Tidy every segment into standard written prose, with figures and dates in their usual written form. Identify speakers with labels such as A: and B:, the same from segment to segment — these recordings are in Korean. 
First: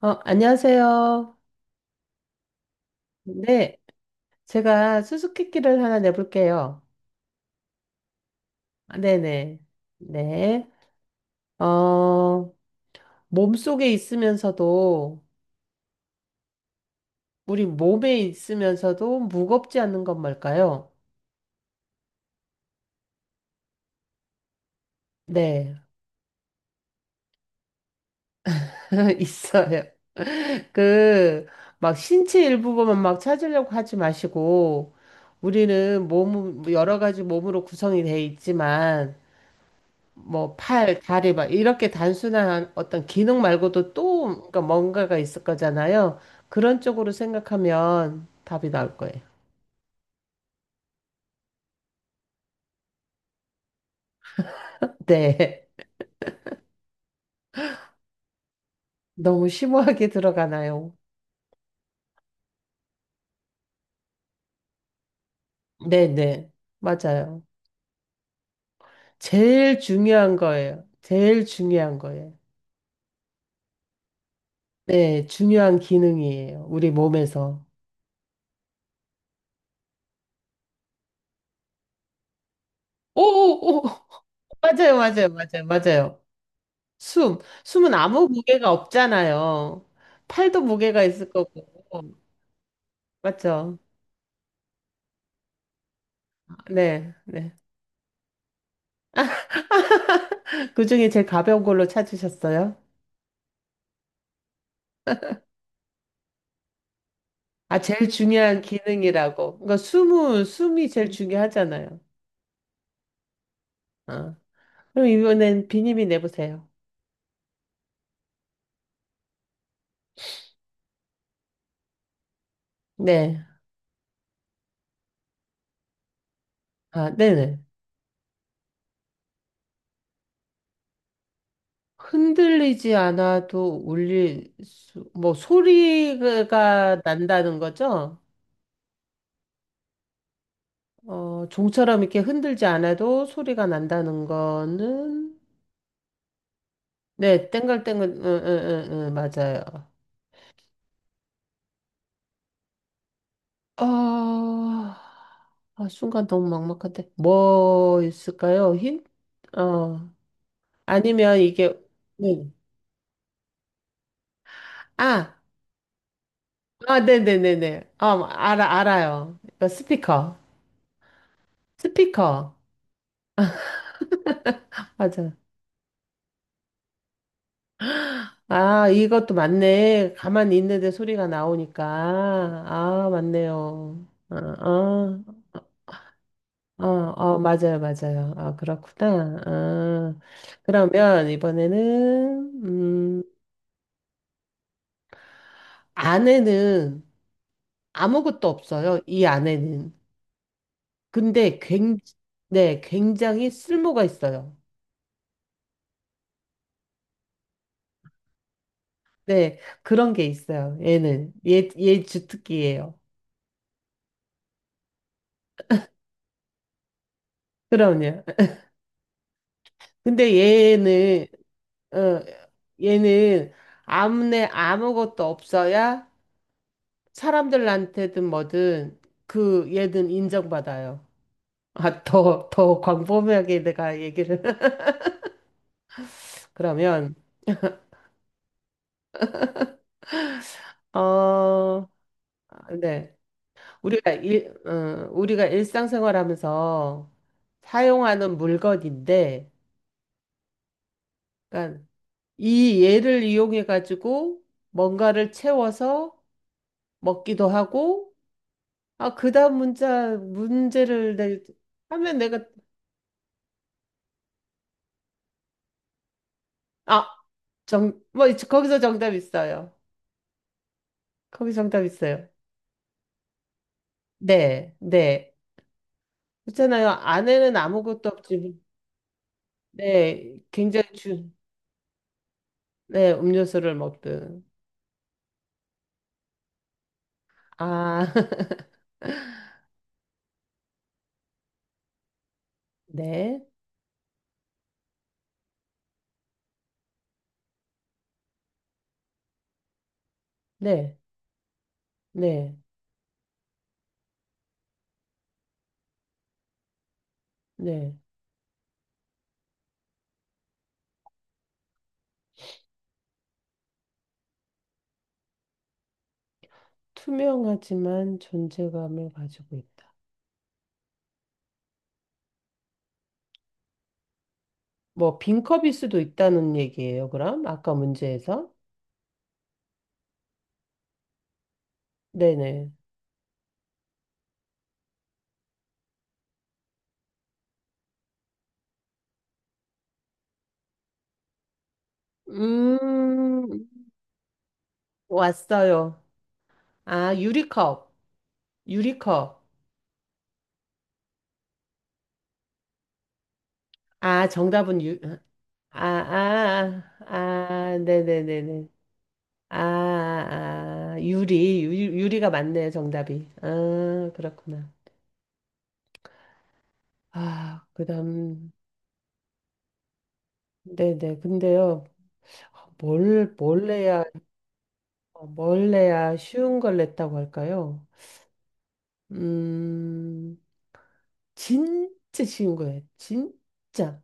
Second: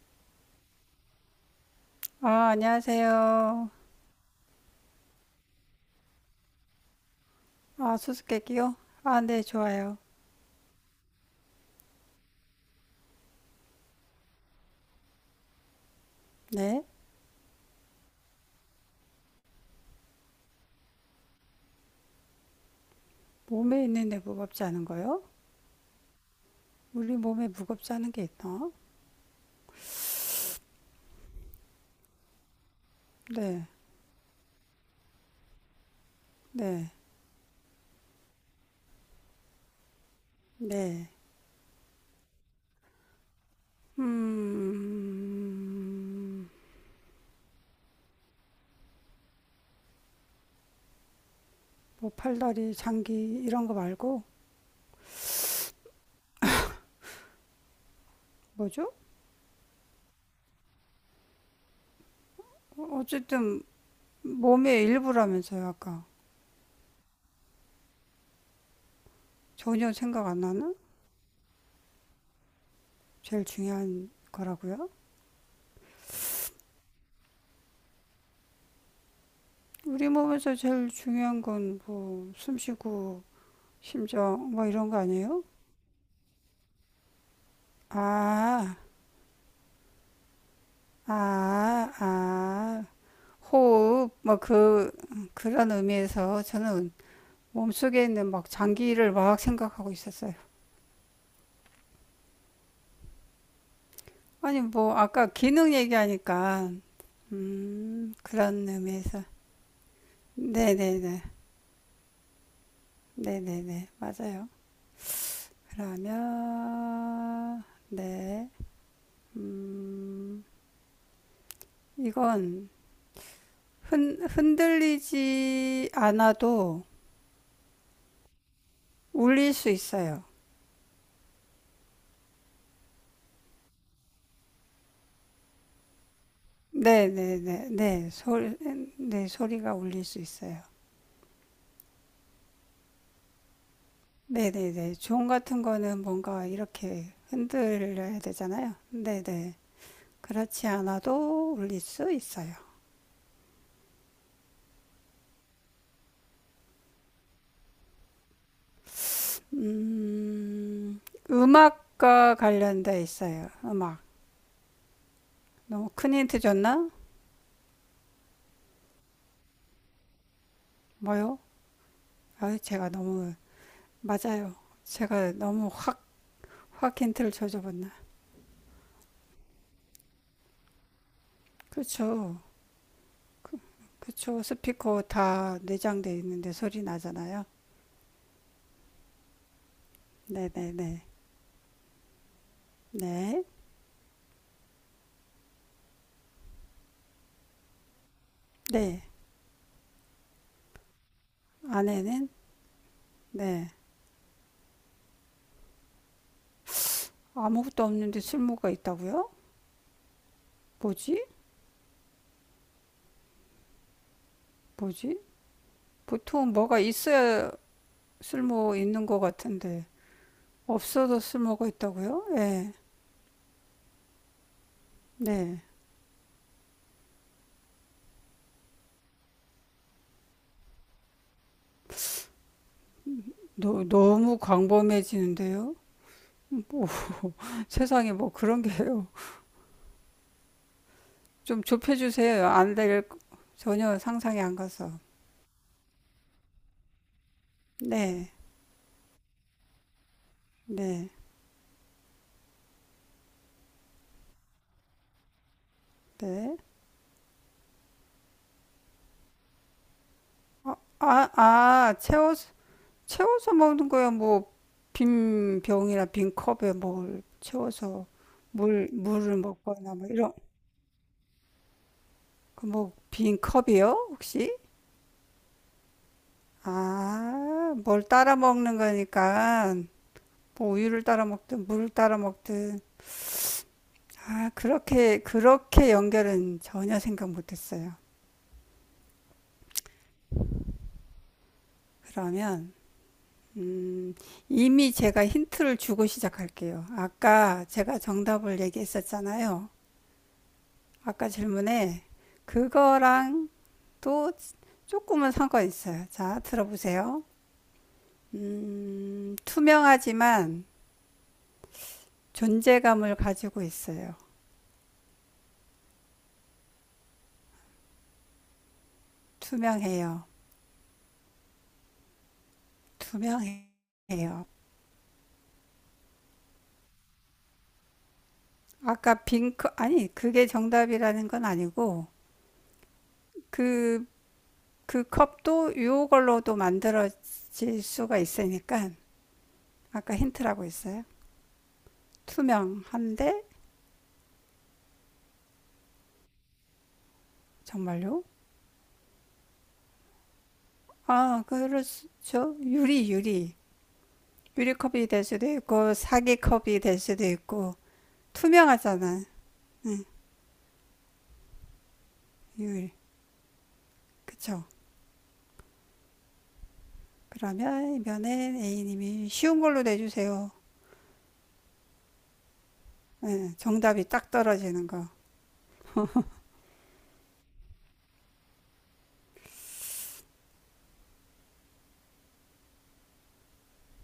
A: 안녕하세요.
B: 아, 안녕하세요.
A: 네, 제가 수수께끼를 하나 내볼게요.
B: 아, 수수께끼요?
A: 아,
B: 아, 네,
A: 네네.
B: 좋아요.
A: 네. 어, 몸속에 있으면서도,
B: 네.
A: 우리 몸에 있으면서도 무겁지 않는 건 뭘까요?
B: 몸에 있는데 무겁지 않은 거요?
A: 네,
B: 우리 몸에 무겁지 않은 게 있나?
A: 있어요. 그, 막 신체 일부분만 막
B: 네,
A: 찾으려고 하지 마시고, 우리는 몸,
B: 네,
A: 여러 가지 몸으로 구성이 돼 있지만, 뭐 팔,
B: 네.
A: 다리 막 이렇게 단순한 어떤 기능 말고도 또 그러니까 뭔가가 있을 거잖아요.
B: 음,
A: 그런 쪽으로 생각하면 답이 나올 거예요.
B: 뭐 팔다리, 장기 이런 거 말고
A: 네.
B: 뭐죠?
A: 너무 심오하게 들어가나요?
B: 어쨌든 몸의 일부라면서요, 아까.
A: 네네. 맞아요. 제일
B: 전혀 생각
A: 중요한
B: 안 나는?
A: 거예요. 제일 중요한 거예요.
B: 제일 중요한 거라고요?
A: 네, 중요한 기능이에요. 우리 몸에서.
B: 우리 몸에서 제일 중요한 건 뭐 숨 쉬고
A: 오오오.
B: 심장 뭐 이런 거
A: 맞아요, 맞아요,
B: 아니에요?
A: 맞아요, 맞아요. 숨. 숨은 아무 무게가
B: 아,
A: 없잖아요. 팔도 무게가 있을 거고.
B: 아, 아,
A: 맞죠?
B: 호흡, 그런 의미에서 저는
A: 네, 네.
B: 몸속에 있는 막 장기를 막 생각하고 있었어요.
A: 그중에 제일 가벼운 걸로 찾으셨어요?
B: 아니, 뭐, 아까 기능 얘기하니까,
A: 아, 제일 중요한
B: 그런 의미에서.
A: 기능이라고. 그러니까 숨은 숨이
B: 네네네.
A: 제일 중요하잖아요.
B: 네네네.
A: 아,
B: 맞아요.
A: 그럼 이번엔 비님이 내보세요.
B: 그러면, 네. 음, 이건
A: 네,
B: 흔들리지 않아도
A: 아, 네네.
B: 울릴 수 있어요.
A: 흔들리지 않아도 울릴 수, 뭐 소리가
B: 네, 네,
A: 난다는
B: 네, 네,
A: 거죠?
B: 소리, 네, 소리가 울릴 수 있어요.
A: 종처럼 이렇게 흔들지 않아도 소리가 난다는
B: 네, 네, 네. 종
A: 거는
B: 같은 거는 뭔가 이렇게
A: 네, 땡글땡글,
B: 흔들려야
A: 응, 응,
B: 되잖아요.
A: 응, 응,
B: 네, 네.
A: 맞아요.
B: 그렇지 않아도 울릴 수 있어요.
A: 아, 아, 순간 너무 막막한데. 뭐 있을까요? 힌? 어.
B: 음,
A: 아니면 이게,
B: 음악과
A: 네.
B: 관련돼 있어요. 음악.
A: 아,
B: 너무 큰 힌트 줬나?
A: 아, 네네네네. 알아요. 이거 스피커.
B: 뭐요?
A: 스피커.
B: 아, 제가 너무 맞아요.
A: 맞아.
B: 제가 너무 확, 확 힌트를 줘줘봤나?
A: 아, 이것도 맞네. 가만히 있는데 소리가 나오니까.
B: 그렇죠.
A: 아, 맞네요. 아,
B: 그렇죠. 스피커
A: 아,
B: 다 내장돼 있는데 소리
A: 아
B: 나잖아요.
A: 맞아요, 맞아요. 아, 그렇구나. 아,
B: 네, 네, 네.
A: 그러면 이번에는,
B: 네,
A: 아내는 아무것도 없어요,
B: 네.
A: 이 안에는. 근데 굉,
B: 아내는
A: 네, 굉장히
B: 네.
A: 쓸모가 있어요.
B: 아무것도 없는데 쓸모가 있다고요?
A: 네, 그런 게 있어요,
B: 뭐지?
A: 얘는. 얘 주특기예요.
B: 뭐지? 보통 뭐가 있어야
A: 그럼요.
B: 쓸모 있는 것 같은데
A: 근데
B: 없어도
A: 얘는,
B: 쓸모가
A: 어,
B: 있다고요? 네,
A: 얘는 아무네 아무것도
B: 네.
A: 없어야 사람들한테든 뭐든 그 얘는 인정받아요. 아, 더 광범위하게
B: 너,
A: 내가
B: 너무
A: 얘기를.
B: 광범해지는데요? 뭐
A: 그러면,
B: 세상에 뭐 그런 게요. 좀
A: 어,
B: 좁혀주세요. 안될
A: 네.
B: 전혀 상상이 안 가서.
A: 우리가 일상생활하면서
B: 네,
A: 사용하는 물건인데,
B: 네,
A: 그러니까 이 얘를 이용해 가지고 뭔가를 채워서
B: 네.
A: 먹기도 하고, 아, 그다음 문자
B: 아,
A: 문제를
B: 아,
A: 내,
B: 아,
A: 하면 내가
B: 채워서 채워서 먹는 거야. 뭐 빈 병이나 빈 컵에
A: 아,
B: 뭘 채워서
A: 뭐 거기서
B: 물
A: 정답
B: 물을
A: 있어요.
B: 먹거나 뭐 이런
A: 거기 정답 있어요.
B: 그 뭐빈 컵이요? 혹시?
A: 네, 네. 그렇잖아요. 안에는
B: 아, 뭘
A: 아무것도
B: 따라
A: 없지.
B: 먹는 거니까
A: 네,
B: 뭐
A: 굉장히
B: 우유를 따라
A: 주,
B: 먹든 물을 따라 먹든
A: 네, 음료수를 먹든.
B: 아, 그렇게 그렇게 연결은 전혀 생각 못 했어요.
A: 아,
B: 그러면
A: 네,
B: 음, 이미 제가 힌트를 주고 시작할게요. 아까 제가 정답을 얘기했었잖아요.
A: 네.
B: 아까 질문에
A: 네,
B: 그거랑 또 조금은 상관 있어요. 자, 들어보세요.
A: 네.
B: 투명하지만 존재감을 가지고 있어요.
A: 투명하지만 존재감을 가지고 있다.
B: 투명해요. 투명해요.
A: 뭐, 빈컵일 수도 있다는 얘기예요, 그럼? 아까 문제에서?
B: 아까 빈 컵... 아니, 그게 정답이라는 건 아니고,
A: 네네.
B: 그, 그 컵도 요걸로도 만들어질 수가 있으니까, 아까 힌트라고 했어요. 투명한데,
A: 음, 왔어요. 아, 유리컵.
B: 정말요?
A: 유리컵.
B: 아, 그렇죠. 유리, 유리.
A: 아, 정답은 유,
B: 유리컵이 될 수도
A: 아,
B: 있고, 사기컵이
A: 아,
B: 될
A: 아,
B: 수도 있고,
A: 아, 네네네네.
B: 투명하잖아.
A: 아, 아, 아, 유리가 맞네요,
B: 유일.
A: 정답이. 아,
B: 그쵸?
A: 그렇구나. 아, 그
B: 그러면
A: 다음,
B: 이번엔 A님이 쉬운 걸로 내주세요.
A: 네네. 근데요.
B: 네,
A: 뭘 해야
B: 정답이 딱 떨어지는 거.
A: 어, 뭘 내야 쉬운 걸 냈다고 할까요? 음, 진짜 쉬운 거예요. 진짜.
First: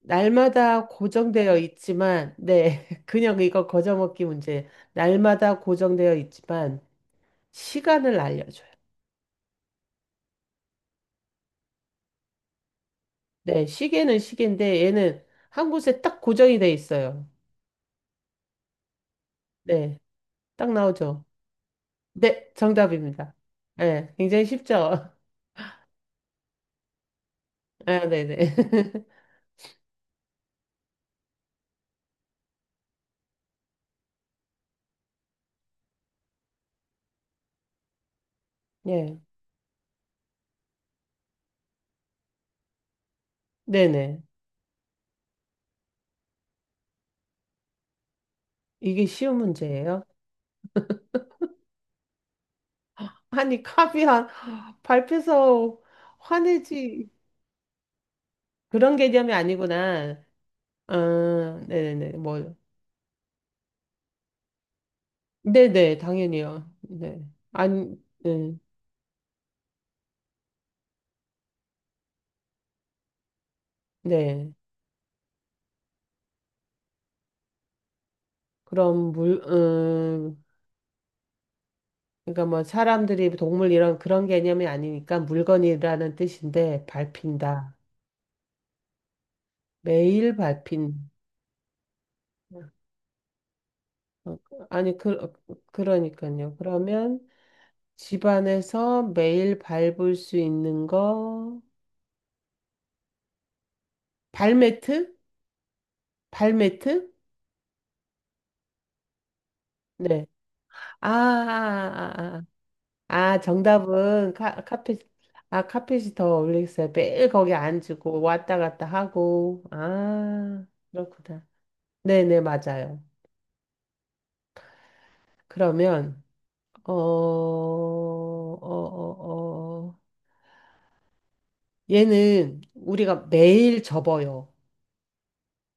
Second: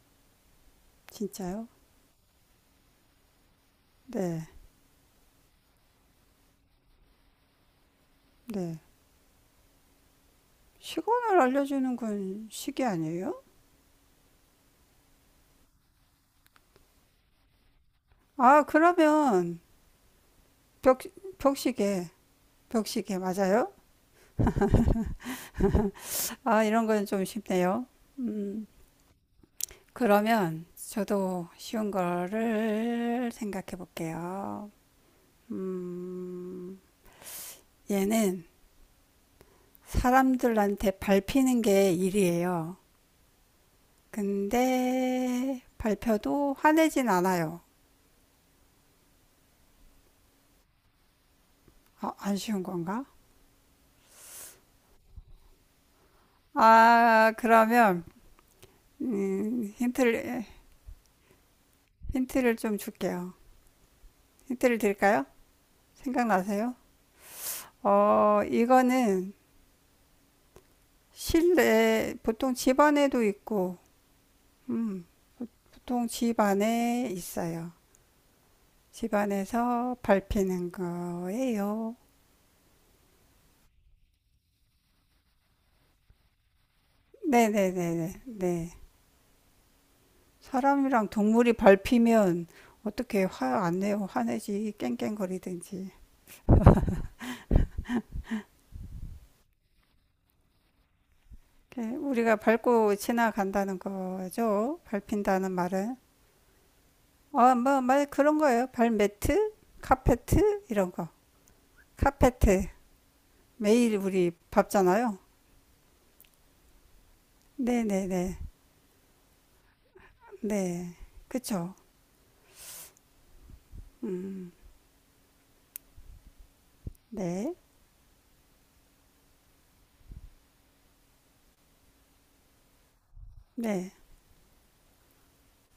A: 날마다 고정되어
B: 진짜요?
A: 있지만, 네, 그냥 이거 거저먹기
B: 네.
A: 문제. 날마다 고정되어 있지만, 시간을 알려줘요.
B: 네. 시간을 알려주는 건 시계 아니에요?
A: 네, 시계는 시계인데, 얘는 한 곳에 딱 고정이 돼 있어요.
B: 아, 그러면
A: 네, 딱
B: 벽,
A: 나오죠.
B: 벽시계.
A: 네,
B: 벽시계
A: 정답입니다.
B: 맞아요?
A: 네, 굉장히 쉽죠?
B: 아, 이런 건 좀 쉽네요.
A: 아, 네네.
B: 음, 그러면 저도 쉬운 거를 생각해 볼게요. 음, 얘는
A: 네,
B: 사람들한테 밟히는 게 일이에요.
A: 네네.
B: 근데 밟혀도 화내진 않아요.
A: 이게 쉬운 문제예요.
B: 아, 안 쉬운 건가?
A: 아니, 카이한 밟혀서 화내지.
B: 아, 그러면
A: 그런 개념이
B: 음,
A: 아니구나.
B: 힌트를
A: 아, 네네네. 뭐,
B: 힌트를 좀 줄게요. 힌트를 드릴까요?
A: 네네, 당연히요.
B: 생각나세요?
A: 네. 아니, 네.
B: 이거는 실내 보통 집 안에도 있고,
A: 네.
B: 음, 보통 집 안에 있어요.
A: 그럼
B: 집
A: 물,
B: 안에서
A: 음,
B: 밟히는 거예요.
A: 그러니까 뭐 사람들이 동물 이런 그런 개념이 아니니까 물건이라는 뜻인데 밟힌다.
B: 네네네네. 네.
A: 매일 밟힌.
B: 사람이랑 동물이 밟히면 어떻게 화 안 내요?
A: 어,
B: 화내지
A: 아니, 그,
B: 깽깽거리든지.
A: 그러니까요. 그러면 집 안에서 매일 밟을 수 있는 거,
B: 우리가 밟고 지나간다는 거죠.
A: 발매트?
B: 밟힌다는 말은.
A: 발매트?
B: 어, 뭐, 말 그런 거예요. 발매트,
A: 네.
B: 카페트 이런
A: 아,
B: 거.
A: 아, 아,
B: 카페트
A: 아.
B: 매일 우리
A: 카펫,
B: 밟잖아요.
A: 아, 카펫이 더 어울리겠어요. 매일 거기
B: 네네네.
A: 앉고
B: 네.
A: 왔다 갔다 하고.
B: 네.
A: 아,
B: 네.
A: 그렇구나.
B: 그쵸.
A: 네네, 맞아요.
B: 음.
A: 그러면, 어, 어,
B: 네.
A: 어, 어. 얘는 우리가 매일
B: 네.
A: 접어요.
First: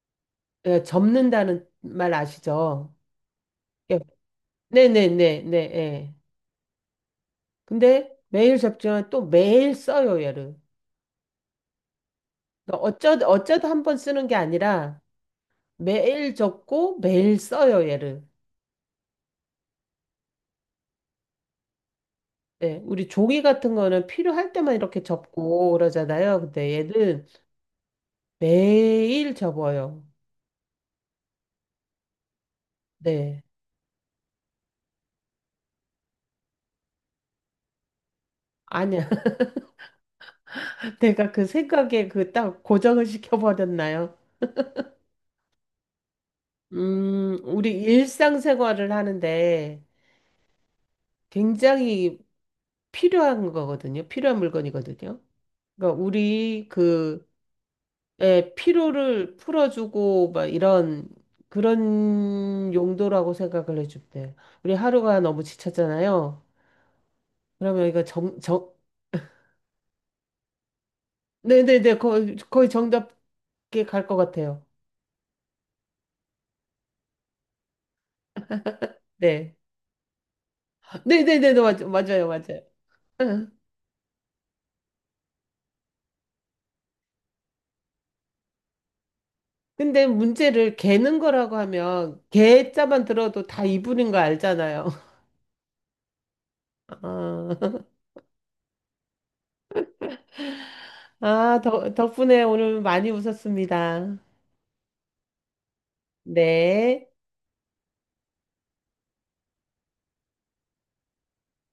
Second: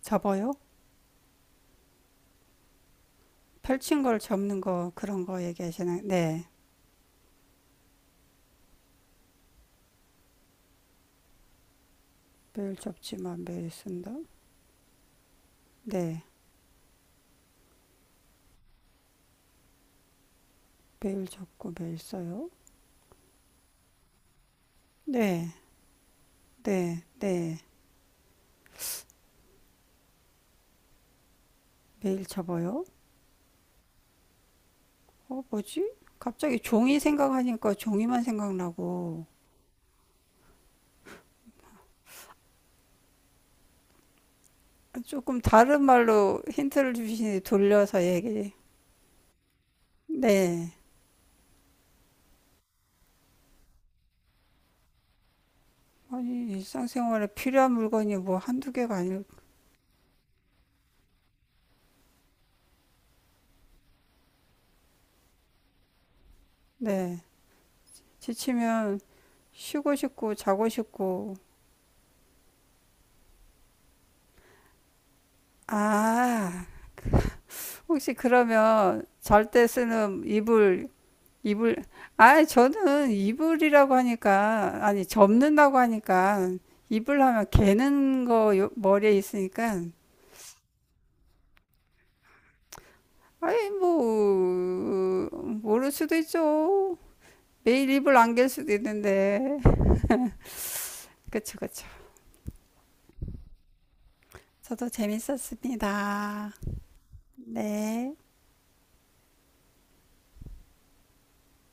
B: 접어요.
A: 예, 접는다는 말 아시죠? 예.
B: 펼친 걸 접는 거 그런 거
A: 네네네네,
B: 얘기하시는.
A: 예.
B: 네.
A: 근데 매일 접지만 또 매일 써요, 얘를.
B: 매일
A: 그러니까
B: 접지만
A: 어쩌다
B: 매일
A: 한 번
B: 쓴다.
A: 쓰는 게 아니라
B: 네.
A: 매일 접고 매일 써요, 얘를.
B: 매일 접고 매일 써요?
A: 네, 우리 종이 같은 거는 필요할 때만 이렇게
B: 네,
A: 접고 그러잖아요. 근데
B: 네,
A: 얘는
B: 네.
A: 매일 접어요.
B: 매일 접어요?
A: 네.
B: 뭐지? 갑자기 종이 생각하니까 종이만
A: 아니야.
B: 생각나고.
A: 내가 그 생각에 그 딱 고정을 시켜버렸나요?
B: 조금 다른 말로 힌트를 주시니
A: 우리
B: 돌려서 얘기.
A: 일상생활을 하는데
B: 네.
A: 굉장히 필요한 거거든요. 필요한 물건이거든요. 그러니까
B: 아니,
A: 우리 그
B: 일상생활에 필요한 물건이 뭐
A: 예,
B: 한두 개가 아닐,
A: 피로를 풀어주고 막 이런 그런 용도라고 생각을 해주면 돼요. 우리 하루가 너무 지쳤잖아요.
B: 네.
A: 그러면 이거 정,
B: 지치면 쉬고 싶고 자고 싶고.
A: 네네네, 거의 정답게 갈 것 같아요.
B: 아, 혹시 그러면 잘
A: 네.
B: 때 쓰는 이불
A: 네네네,
B: 이불,
A: 맞아요,
B: 아,
A: 맞아요.
B: 저는
A: 응.
B: 이불이라고 하니까, 아니, 접는다고 하니까, 이불 하면 개는 거 요- 머리에 있으니까,
A: 근데 문제를 개는 거라고 하면 개 자만 들어도 다
B: 아이,
A: 이분인 거 알잖아요.
B: 뭐, 모를 수도 있죠.
A: 아,
B: 매일 이불 안 갤 수도 있는데. 그쵸,
A: 아,
B: 그쵸.
A: 덕분에 오늘 많이 웃었습니다.
B: 저도 재밌었습니다.
A: 네.
B: 네.